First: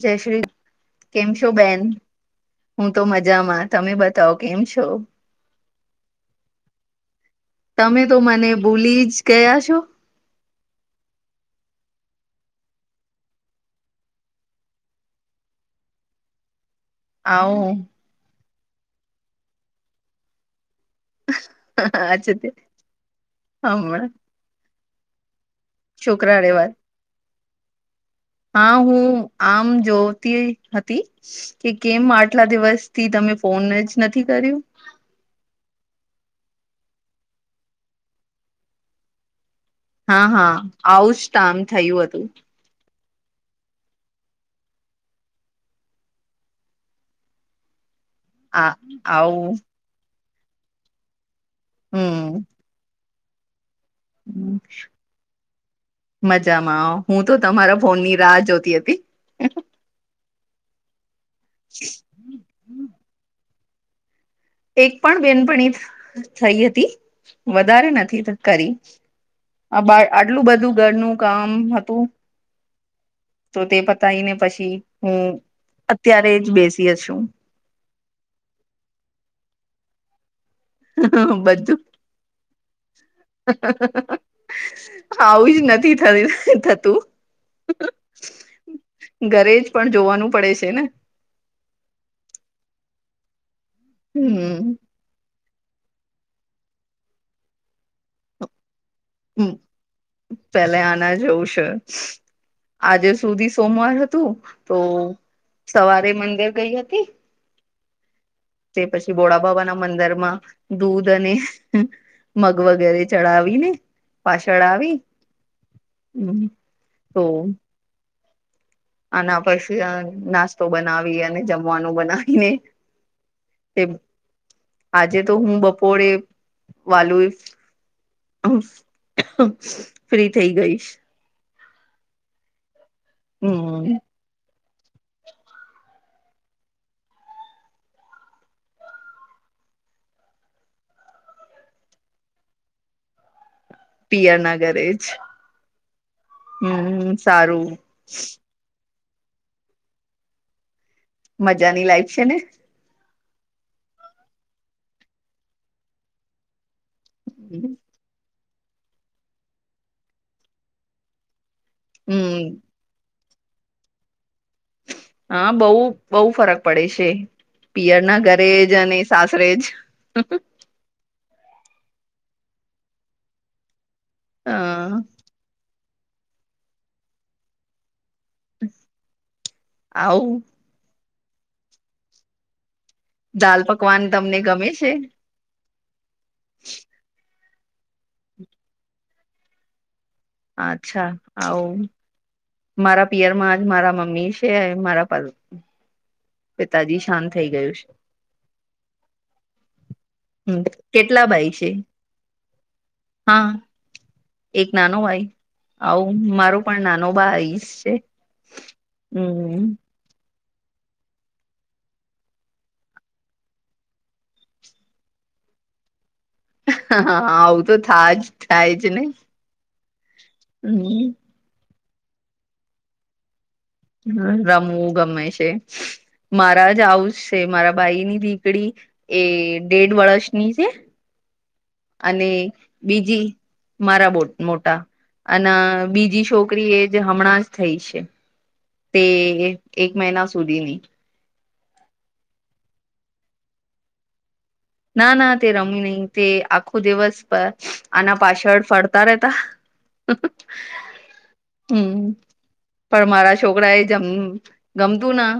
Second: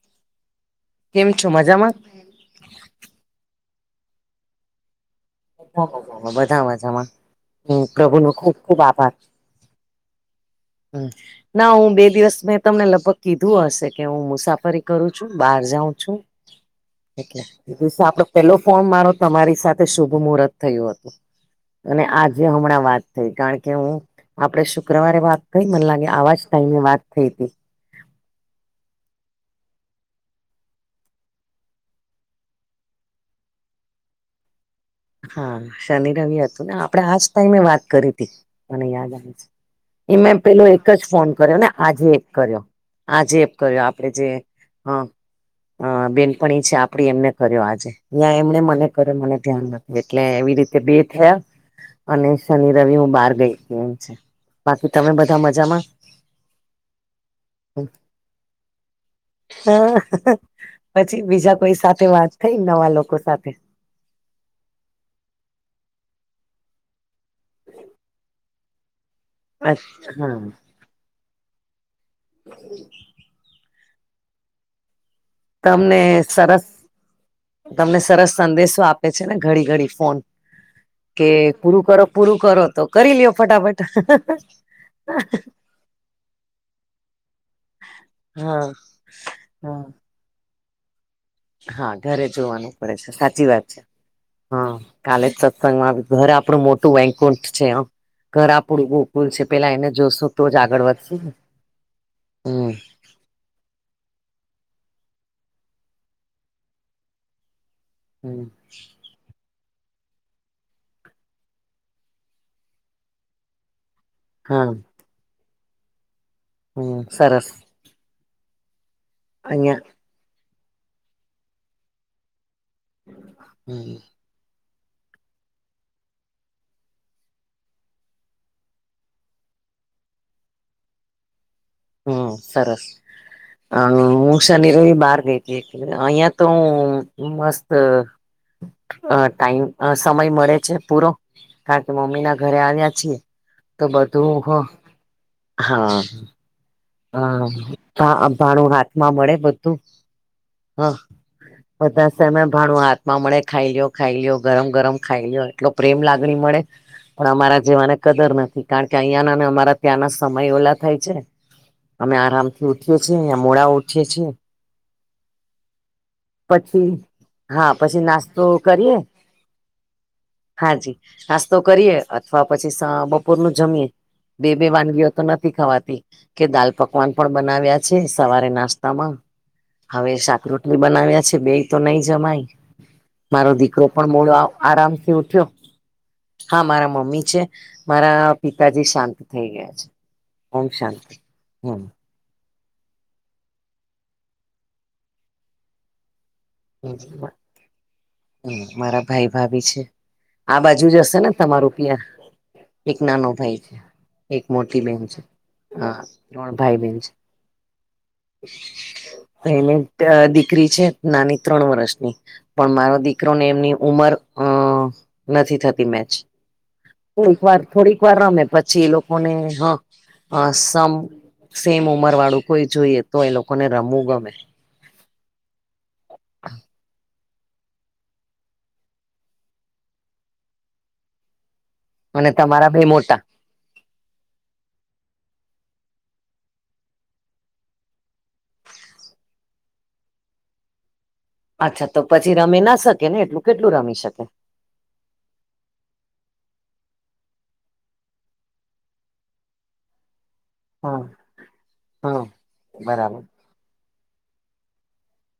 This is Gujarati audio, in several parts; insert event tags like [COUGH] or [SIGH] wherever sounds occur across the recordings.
જય શ્રી કેમ છો બેન હું તો મજામાં તમે બતાવ કેમ છો [UNINTELLIGIBLE] મજામાં બધા મજામાં તમે તો પ્રભુ નું મને ખુબ ખુબ ભૂલી આભાર જ ગયા છો હમ ના હું બે દિવસ મેં તમને લગભગ કીધું હશે કે હું મુસાફરી કરું છું બહાર જાઉં છું આવું આપડો પેલો ફોન મારો તમારી સાથે શુભ મુહૂર્ત થયું હતું અને આજે હમણાં વાત થઈ કારણ કે હું હમણાં આપડે શુક્રવારે વાત કઈ મને લાગે છોકરા આવાજ રેવા ટાઇમે વાત થઈ હતી હા હું આમ જોતી હતી કે કેમ આટલા દિવસથી તમે ફોન જ નથી કર્યું. હા શનિ રવિ હતું ને આપડે આજ ટાઈમે વાત કરી હતી મને યાદ આવે છે. એ હા મેં હા પેલો એક જ આવું ફોન કર્યો કામ ને થયું આજે એક હતું કર્યો. આજે કર્યો આપડે જે હ. અ બેનપણી છે આપડી એમને કર્યો આજે [UNINTELLIGIBLE] એમણે આ મને કરે મને આવું ધ્યાન નથીખ એટલે એવી રીતે બે થયા. અને હમ શનિ રવિ હું બહાર ગઈ તી એમ છે. બાકી તમે બધા મજામાં? મજામાં હું તો તમારા ફોન ની રાહ જોતી હતી. હ પછી બીજા કોઈ સાથે વાત થઈને નવા લોકો સાથે એક પણ બેનપણી થઈ હતી વધારે નથી કરી. આ બા હા આટલું બધું ઘરનું કામ હતું. [INAUDIBLE] તો તે પતાવી ને પછી હું તમને અત્યારે જ સરસ બેસી હ છું. તમને સરસ સંદેશો આપે છે ને ઘડી ઘડી ફોન કે બધું પૂરું કરો પૂરું કરો તો કરી લયો ફટાફટ આવું જ નથી થ થતું. હા ઘરે જ હા પણ જોવાનું પડે છે ને હા ઘરે જોવાનું પડે છે સાચી વાત છે હા. કાલે જ સત્સંગમાં ઘર આપડુ મોટું વૈકુંઠ છે આમ ઘર આપડુ બો સ્કૂલ છે હમ પેલા એને જોશું તો જ પેલે આગળ વધશે આના ને જવું છે હમ આજે સુધી સોમવાર હતું તો સવારે મંદિર ગઈ હતી. હમમ. કે ભોડાબબા ના મંદિર માં દૂધ અને મગ વગેરે ચડાવી ને પાછળ હા આવી હમમ. હમમ સરસ. આના પછી અહિયાં અ નાસ્તો બનાવી અને જમવાનું બનાવીને એમ હમ આજે તો હું બપોરે વાલું ફ્રી થઇ ગઈ. હમમ સરસ હા હમ હું. શનિ, રવિ બહાર ગઈ તી અહિયાં તો મસ્ત. અ ટાઈમ સમય મળે છે પૂરો કારણ કે મમ્મી ના ઘરે આવ્યા છીએ તો પિયર બધું ના ઘરે જ હા. હમ સારું હા ભાણું હાથમાં મળે બધું હા. મજાની બધા લાઈફ છે ને સામે ભાણું આ માં મળે ખાઈ લો, ખાઈ લોયો ગરમ ગરમ ખાઈ લોયો એટલો પ્રેમ લાગણી મળે પણ અમારા જેવાને કદર નથી કારણ કે અહીયાં નાને અમારા ત્યાંના સમય ઓલા થાય છે. અમે હમ આરામથી ઉઠીએ છીએ અંયા મોડા ઉઠીએ છીએ. હા બોવ બો ફરક પડે પછી છે. હા પછી પિયર ના નાસ્તો ઘરે જ કરીએ અને સાસરે જ હાજી નાસ્તો કરીએ અથવા પછી બપોર નું જમીએ. બે અ બે વાનગીઓ તો નથી ખાવાતી કે દાલ પકવાન પણ બનાવ્યા. છે સવારે નાસ્તામાં હવે આવું શાક રોટલી બનાવ્યા છે બેય તો નય જમાય. મારો દાલ દીકરો પકવાન પણ મોડો તમને ગમે છે આરામથી ઉઠ્યો. હા મારા મમ્મી છે મારા પિતાજી શાંત થઇ ગયા છે. ઓમ અચ્છા શાંતિ આવું હમ મારા પિયરમાં જ મારા મમ્મી છે મારા પર થઈ ગયું છે હમમ મારા ભાઈ, ભાભી છે. આ હમ બાજુ જ હશે કેટલા ને ભાઈ છે તમારું પિયર એક નાનો હા ભાઈ છે. એક મોટી નાનો બેન છે. ભાઈ હા આવું ત્રણ મારો ભાઈ પણ બેન નાનો છે ભાઈશ છે હમ ભાઈ દીકરી છે નાની. ત્રણ વર્ષની પણ મારો દીકરો ને એમની ઉમર અ નથી થતી મેચ. હા કોઈક વાર આવું તો થોડીક વાર થાજ રમે થાય પછી એ જ ને લોકોને હા હા સમ હમ સેમ ઉમર વાળું કોઈ જોઈએ. તો એ લોકોને રમવું ગમે હા રમવું ગમે છે. મારા જ આવું જ છે મારા ભાઈ ની દીકડી એ દેઢ વર્ષની છે. અને તમારા બે મોટા બીજી મારા બ મોટા અને બીજી છોકરી એ જ હમણાં જ થઈ છે. તે એક એક મહિના સુધીની અચ્છા તો પછી રમી ના શકે ને એટલું કેટલું રમી શકે. ના ના તે રમી નહી તે આખો દિવસ પર આના પાછળ ફરતા રેતા હા હમમ હા પણ બરાબર મારા છોકરા એ જમ ગમતું ના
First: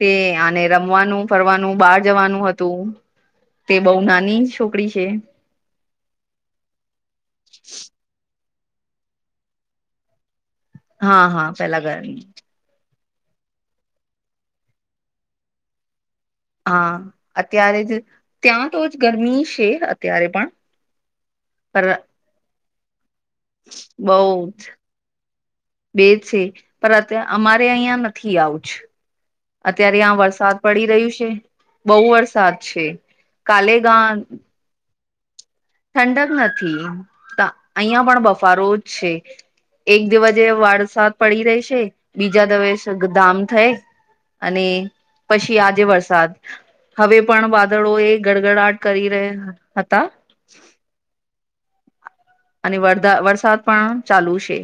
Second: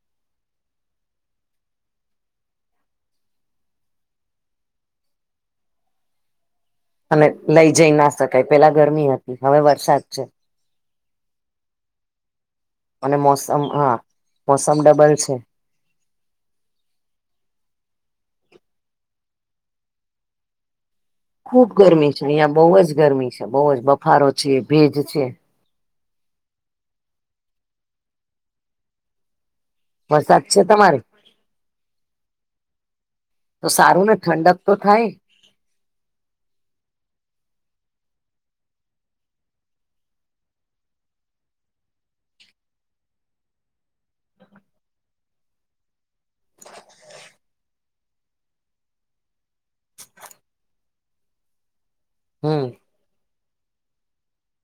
તે આને રમવાનું, ફરવાનું, બહાર જવાનું હતું. તે બો નાની છોકરી છે. અને લઈ જઈ ના શકાય પેલા ગરમી હતી હવે વરસાદ છે. હા હા પેલા ગરમી અને મોસમ હા મોસમ ડબલ છે. હા અત્યારે જ ત્યાં તો જ ગરમી છે અત્યારે પણ ખુબ પર ગરમી છે અહિયાં બોવ જ ગરમી છે બોવ જ બઉ બફારો છે, ભેજ છે. બે છે પણ અત્યા અમારે અહિયા નથી આવુંજ અત્યારે આ વરસાદ છે પડી તમારે રહ્યું છે બહુ વરસાદ છે તો કાલેગ સારું ને ઠંડક તો થાય ઠંડક નથી, અહિયાં પણ બફારો જ છે. એક દિવજે વરસાદ પડી રહેશે બીજા દવેસે [UNINTELLIGIBLE] થએ અને પછી આજે વરસાદ હવે પણ વાદળો એ ગડગડાટ કરી રહ્યા હતા હમ અને વરધા વરસાદ પણ ચાલુ છે.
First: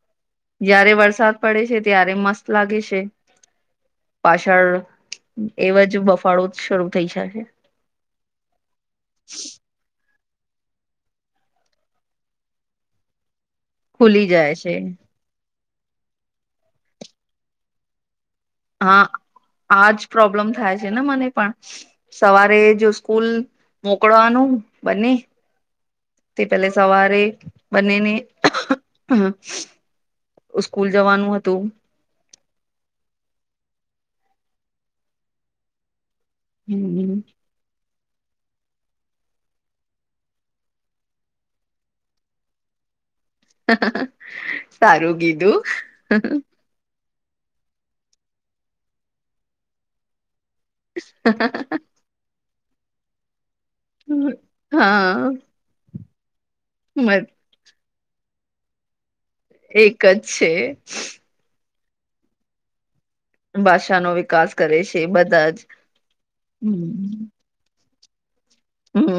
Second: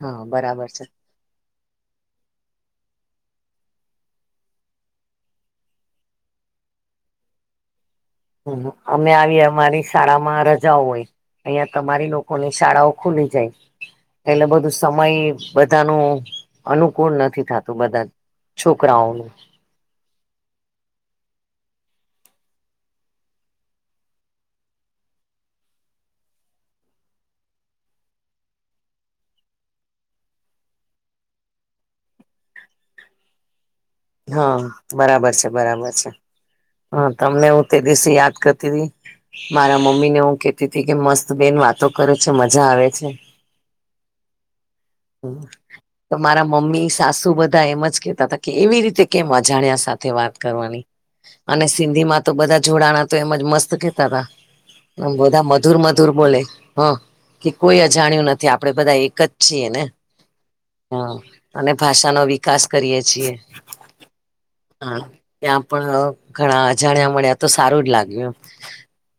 હા બરા જ્યારે વરસાદ પડે છે ત્યારે મસ્ત લાગે છે. પાછળ એવાજ બફાળો શરૂ થઈ જાશે હ અમે આવીએ અમારી શાળા માં રજાઓ હોય અહિયાં તમારી લોકોની શાળાઓ ખુલી જાય ખુલી એટલે જાય બધું છે સમય બધાનું અનુકૂળ નથી થતું બધા હા છોકરાઓ આજ પ્રોબ્લેમ થાય છે ને મને પણ સવારે જો સ્કૂલ મોકલવાનું બને તે પહેલા સવારે બને ને ઉસ્કૂલ જવાનું હતું. હ બરાબર છે, બરાબર છે. હા હમ તમને હું તે દિવસે યાદ કરતી રિ મારા મમ્મી ને હું કેતી તી કે મસ્ત બેન વાતો કરે છે મજા આવે છે. સારું કીધું તો મારા મમ્મી સાસુ બધા એમ જ કેતા તા કે એવી રીતે કેમ અજાણ્યા સાથે વાત કરવાની. અને સિંધી માં તો બધા જોડાણા તો એમજ મસ્ત કેતા હતા એમ હા વધા ધૂર મધૂર બોલે હ મત- કે કોઈ અજાણ્યું નથી આપડે બધા એક જ છીએ ને એક જ છે હ અને ભાષા નો વિકાસ કરીએ છીએ. ભાષાનો વિકાસ કરે હા છે બધા જ ત્યાં પણ ઘણા હમ અજાણ્યા મળ્યા તો સારું જ એમ લાગ્યું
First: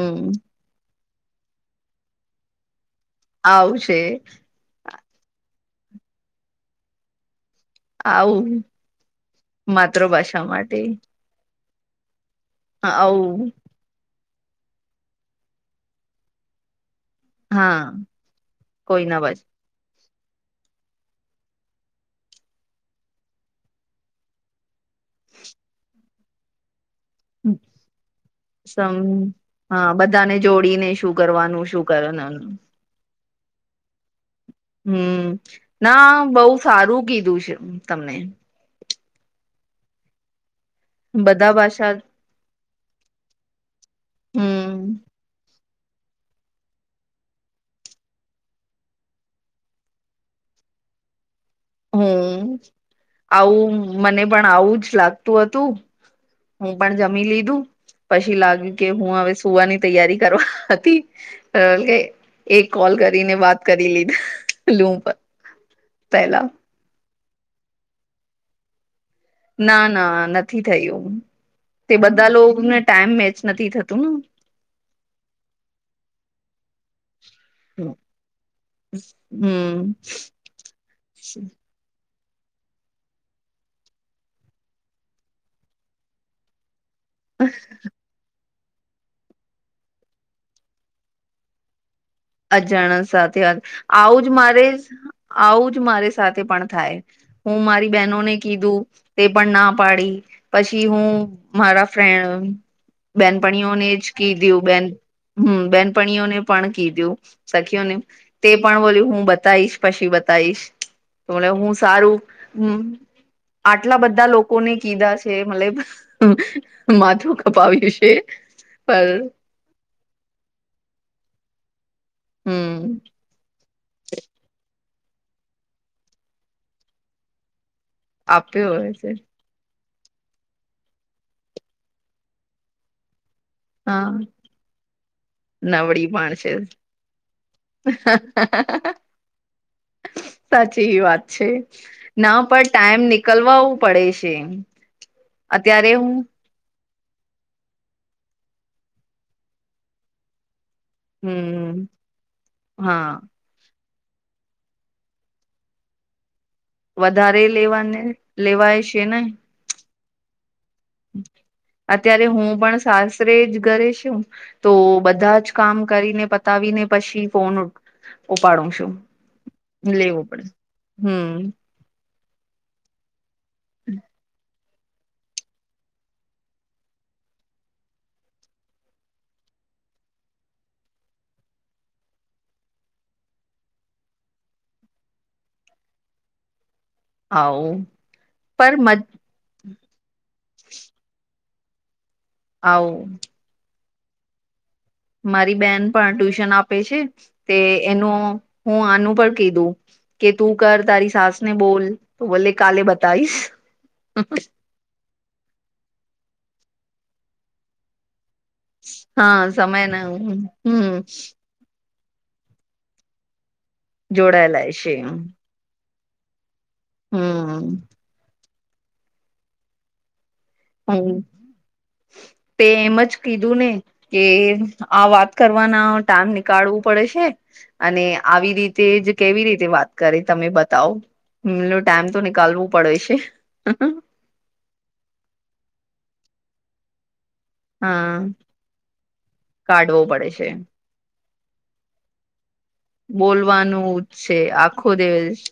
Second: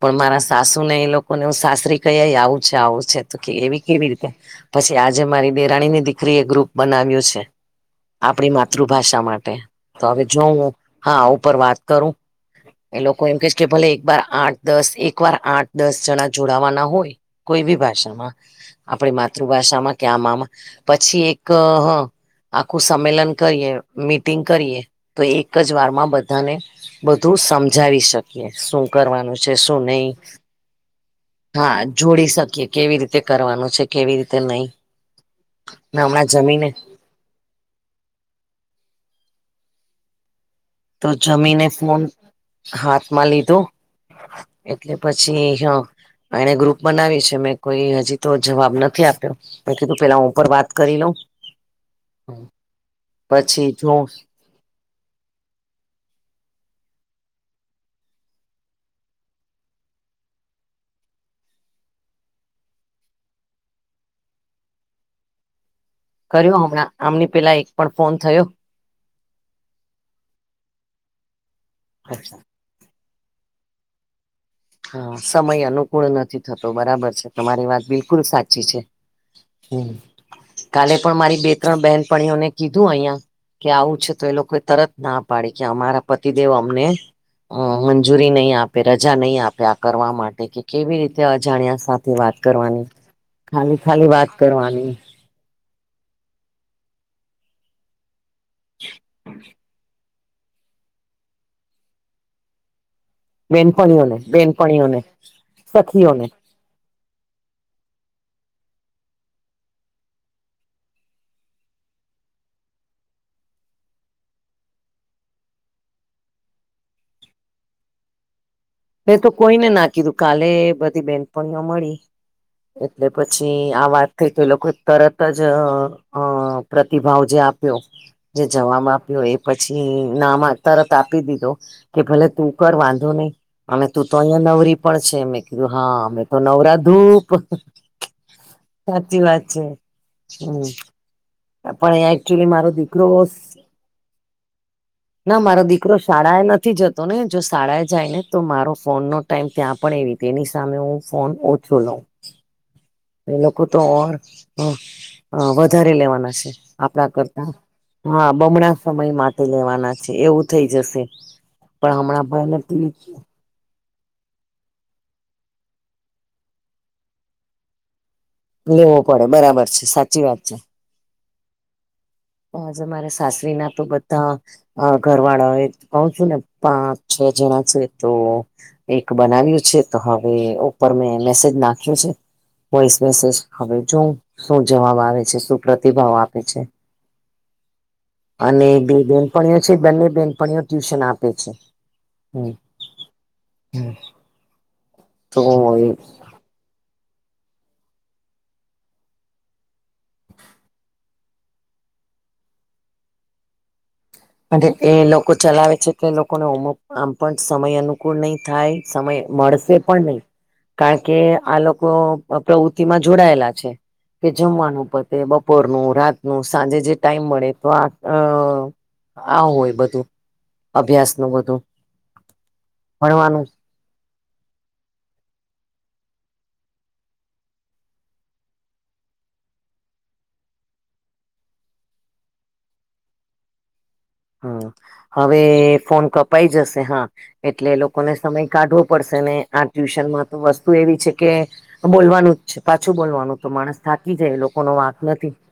પણ મારા સાસુ ને એ લોક કોને હું સાસરી કહી આવું છે આવું છે તો આવું એવી છે કેવી રીતે પછી આજે મારી દેરાણી ની દીકરી એ ગ્રુપ બનાવ્યું છે. આવું આપડી માતૃભાષા માટે તો હવે માતૃભાષા જોહું માટે ઉપર વાત કરું એ હા, લોકો એમ કે છે આવું કે ભલે એક બાર આઠ દસ એક વાર આઠ દસ જણા જોડાવાના હોય કોઈ બી હા ભાષામાં કોઈ આપડી ના બસ માતૃભાષામાં કે આમાં માં પછી એક આખું સંમેલન કરીએ મીટિંગ કરીએ તો એક જ વારમાં બધાને બધું સમજાવી શકીએ શું સમ કરવાનું છે શું હા નઈ બધાને જોડીને શું કરવાનું હા શું જોડી કરવાનું શકીએ કેવી રીતે કરવાનું છે કેવી રીતે નઈ હમ્મ ના બહ સારું કીધું છે તમને તો બધા જમીને ભાષા ફોન હાથમાં લીધો હમ એટલે પછી હ એણે ગ્રુપ બનાવી છે મેં કોઈ હજી તો જવાબ નથી આપ્યો મે કીધું કે પેલા ઉપર વાત કરી લઉ હમ્મ આવું જો મને પણ આવું જ લાગતું હતું હું પણ જમી લીધું. પછી લાગ્યું કે હું હવે સુવાની તૈયારી કરવા હતી કે એક કોલ કરીને વાત કરી લીધા લૂમ પર કર્યો હમણાં આમને પેલા એક પણ ફોન થયો ના ના નથી થયું તે બધા લોકોને ટાઈમ મેચ નથી થતું હા સમય અનુકૂળ નથી થતો બરાબર છે. તમારી વાત બિલકુલ સાચી છે હમ કાલે પણ મારી બે બહેનપણીઓને કીધું અહિયાં. કે આવું છે તો એ લોકો તરત ના પાડીે કે અમારા પતિદેવ અમને અ મંજૂરી નહી આપે રજા નહી આપે આ કરવા માટે કે કેવી રીતે અજાણ્યા સાથે વાત કરવાની અજાણ સાથે વા ખાલી ખાલી આવુંજ વાત મારે કરવાની આવું જ મારી સાથે પણ થાય હું મારી બહેનોને કીધું તે પણ ના પાડી પછી હું મારા ફ્રેન્ડ બેનપણીઓને જ કીધું બેન હમ્મ સખીઓને બેનપણીઓને પણ કીધું. સખ્યો ને તે પણ બોલ્યું હું બતાવીશ પછી બતાવીશ. તો મ હું સારું આટલા બધા લોકોને કીધા છે મતબ માથું કપાવ્યું છે. પર મે તો કોઈને ના કીધું કાલે બધી બેનપણીઓ મળી હમ એટલે પછી પછી આ વાત થઈ તો એ લોકો તરત જ અ પ્રતિભાવ જે આપ્યો. જે આપ્યો જવાબ હોય છે આપ્યો એ પછી નામાં તરત આપી દીધો કે ભલે તું કર વાંધો નહી અમે તું હા તો અહિયાં નવરી પણ છે મેં કીધું હા અમે તો નવરા ધૂપ [INAUDIBLE] સાચી વાત છે હમ સાચ એ વાત છે પણ ના એકચુલી પણ મારો ટાઈમ દીકરો નીકલવાવું પડે છે. ના મારો અત્યારે દીકરો હું શાળા એ નથી જતો. તો ને જો શાળાએ જ ને તો મારો ફોન નો ટાઈમ ત્યાં પણ એ તે એની સામે હું ફન ઓછ હમ લ હા એ લોકોતો અર. હ હ વધારે લેવાના છે. આપણા વધારે કરતા લેવાને હા બમણા લેવાય છે સમય ને માટે લેવાના છે એવું થઈ જશે. પણ અત્યારે હમણાં હું ભાઈને પણ સાસરે જ ઘરે છું. તો બધા જ કામ કરીને પતાવીને પછી ફોન ઉઠ ઉપાડું શું લેવો પડે બરાબર છે સાચી લેવું વાત પડે હ જ મારા સાસરી ના તો બધા ઘરવાળા હોય ક છું ને પાપ છે જેના છે તો એક બનાવ્યું છે તો હવે ઉપર મેં મેસેજ નાખ્યો છે વોઇસ મેસેજ હવે જોવ શું જવાબ આવે છે શું પ્રતિભાવ આપે છ હ ઉ અને બેય બેનપણીઓ છે બંને બેનપણીઓ ટ્યુશન આપે છે હમ્મ હા ઉ હમ્મ મારી બેન પણ ટ્યુશન આપે છે તે એનું હું આનું પણ કીધું કે તું કર તારી સાસને બોલ તો બોલે કાલે બતાઈશ એ લોકો ચલાવે છે કે એ લોકોને અમુક આમ પણ સમય અમુક કુ નહી થાય સમય હા મળશે સમય પણ ના નહી હમ કારણ કે આ લોકો પ્રવૃત્તિ માં જોડાયેલા છે કે જોડાયેલા જમવાનું છે પતે બપ પોરનું રાતનું સાંજે જે ટાઈમ મળે હમ તો આ અ આ હોય બધું અભ્યાસ હમ્મ નું બધું તે એમ જ ભણવાનું કીધું ને કે આ વાત કરવાના ટાઈમ નીકાળવું પડે છે અને આવી રીતે જ કેવી રીતે વાત કરે તમે બતાવો હમ્મ તો ટાઈમ તો નીકાલવું પડે છે હમ હવે ફોન કપાઈ જશે હા એટલે લોકોને હા સમય કાઢવો પડશે ને આ કાઢવો ટ્યુશનમાં પડે તો છે વસ્તુ એવી છે કે બોલવાનું જ છે પાછું બોલવાનું તો માણસ થાકી જ જાય છે એ લોકો ન આખો વાક નથી દિવસ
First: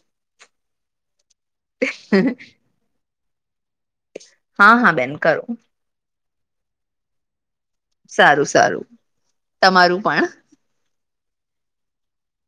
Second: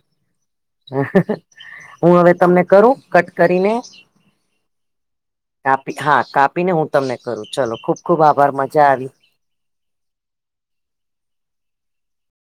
હું હવે તમને કરું કટ કરીને હા હા બેન કરો કાપી હા કાપીને હું તમને કરું ચલો. ખુબ ખુબ સારું આભાર સારું, મજા આવી તમારું પણ.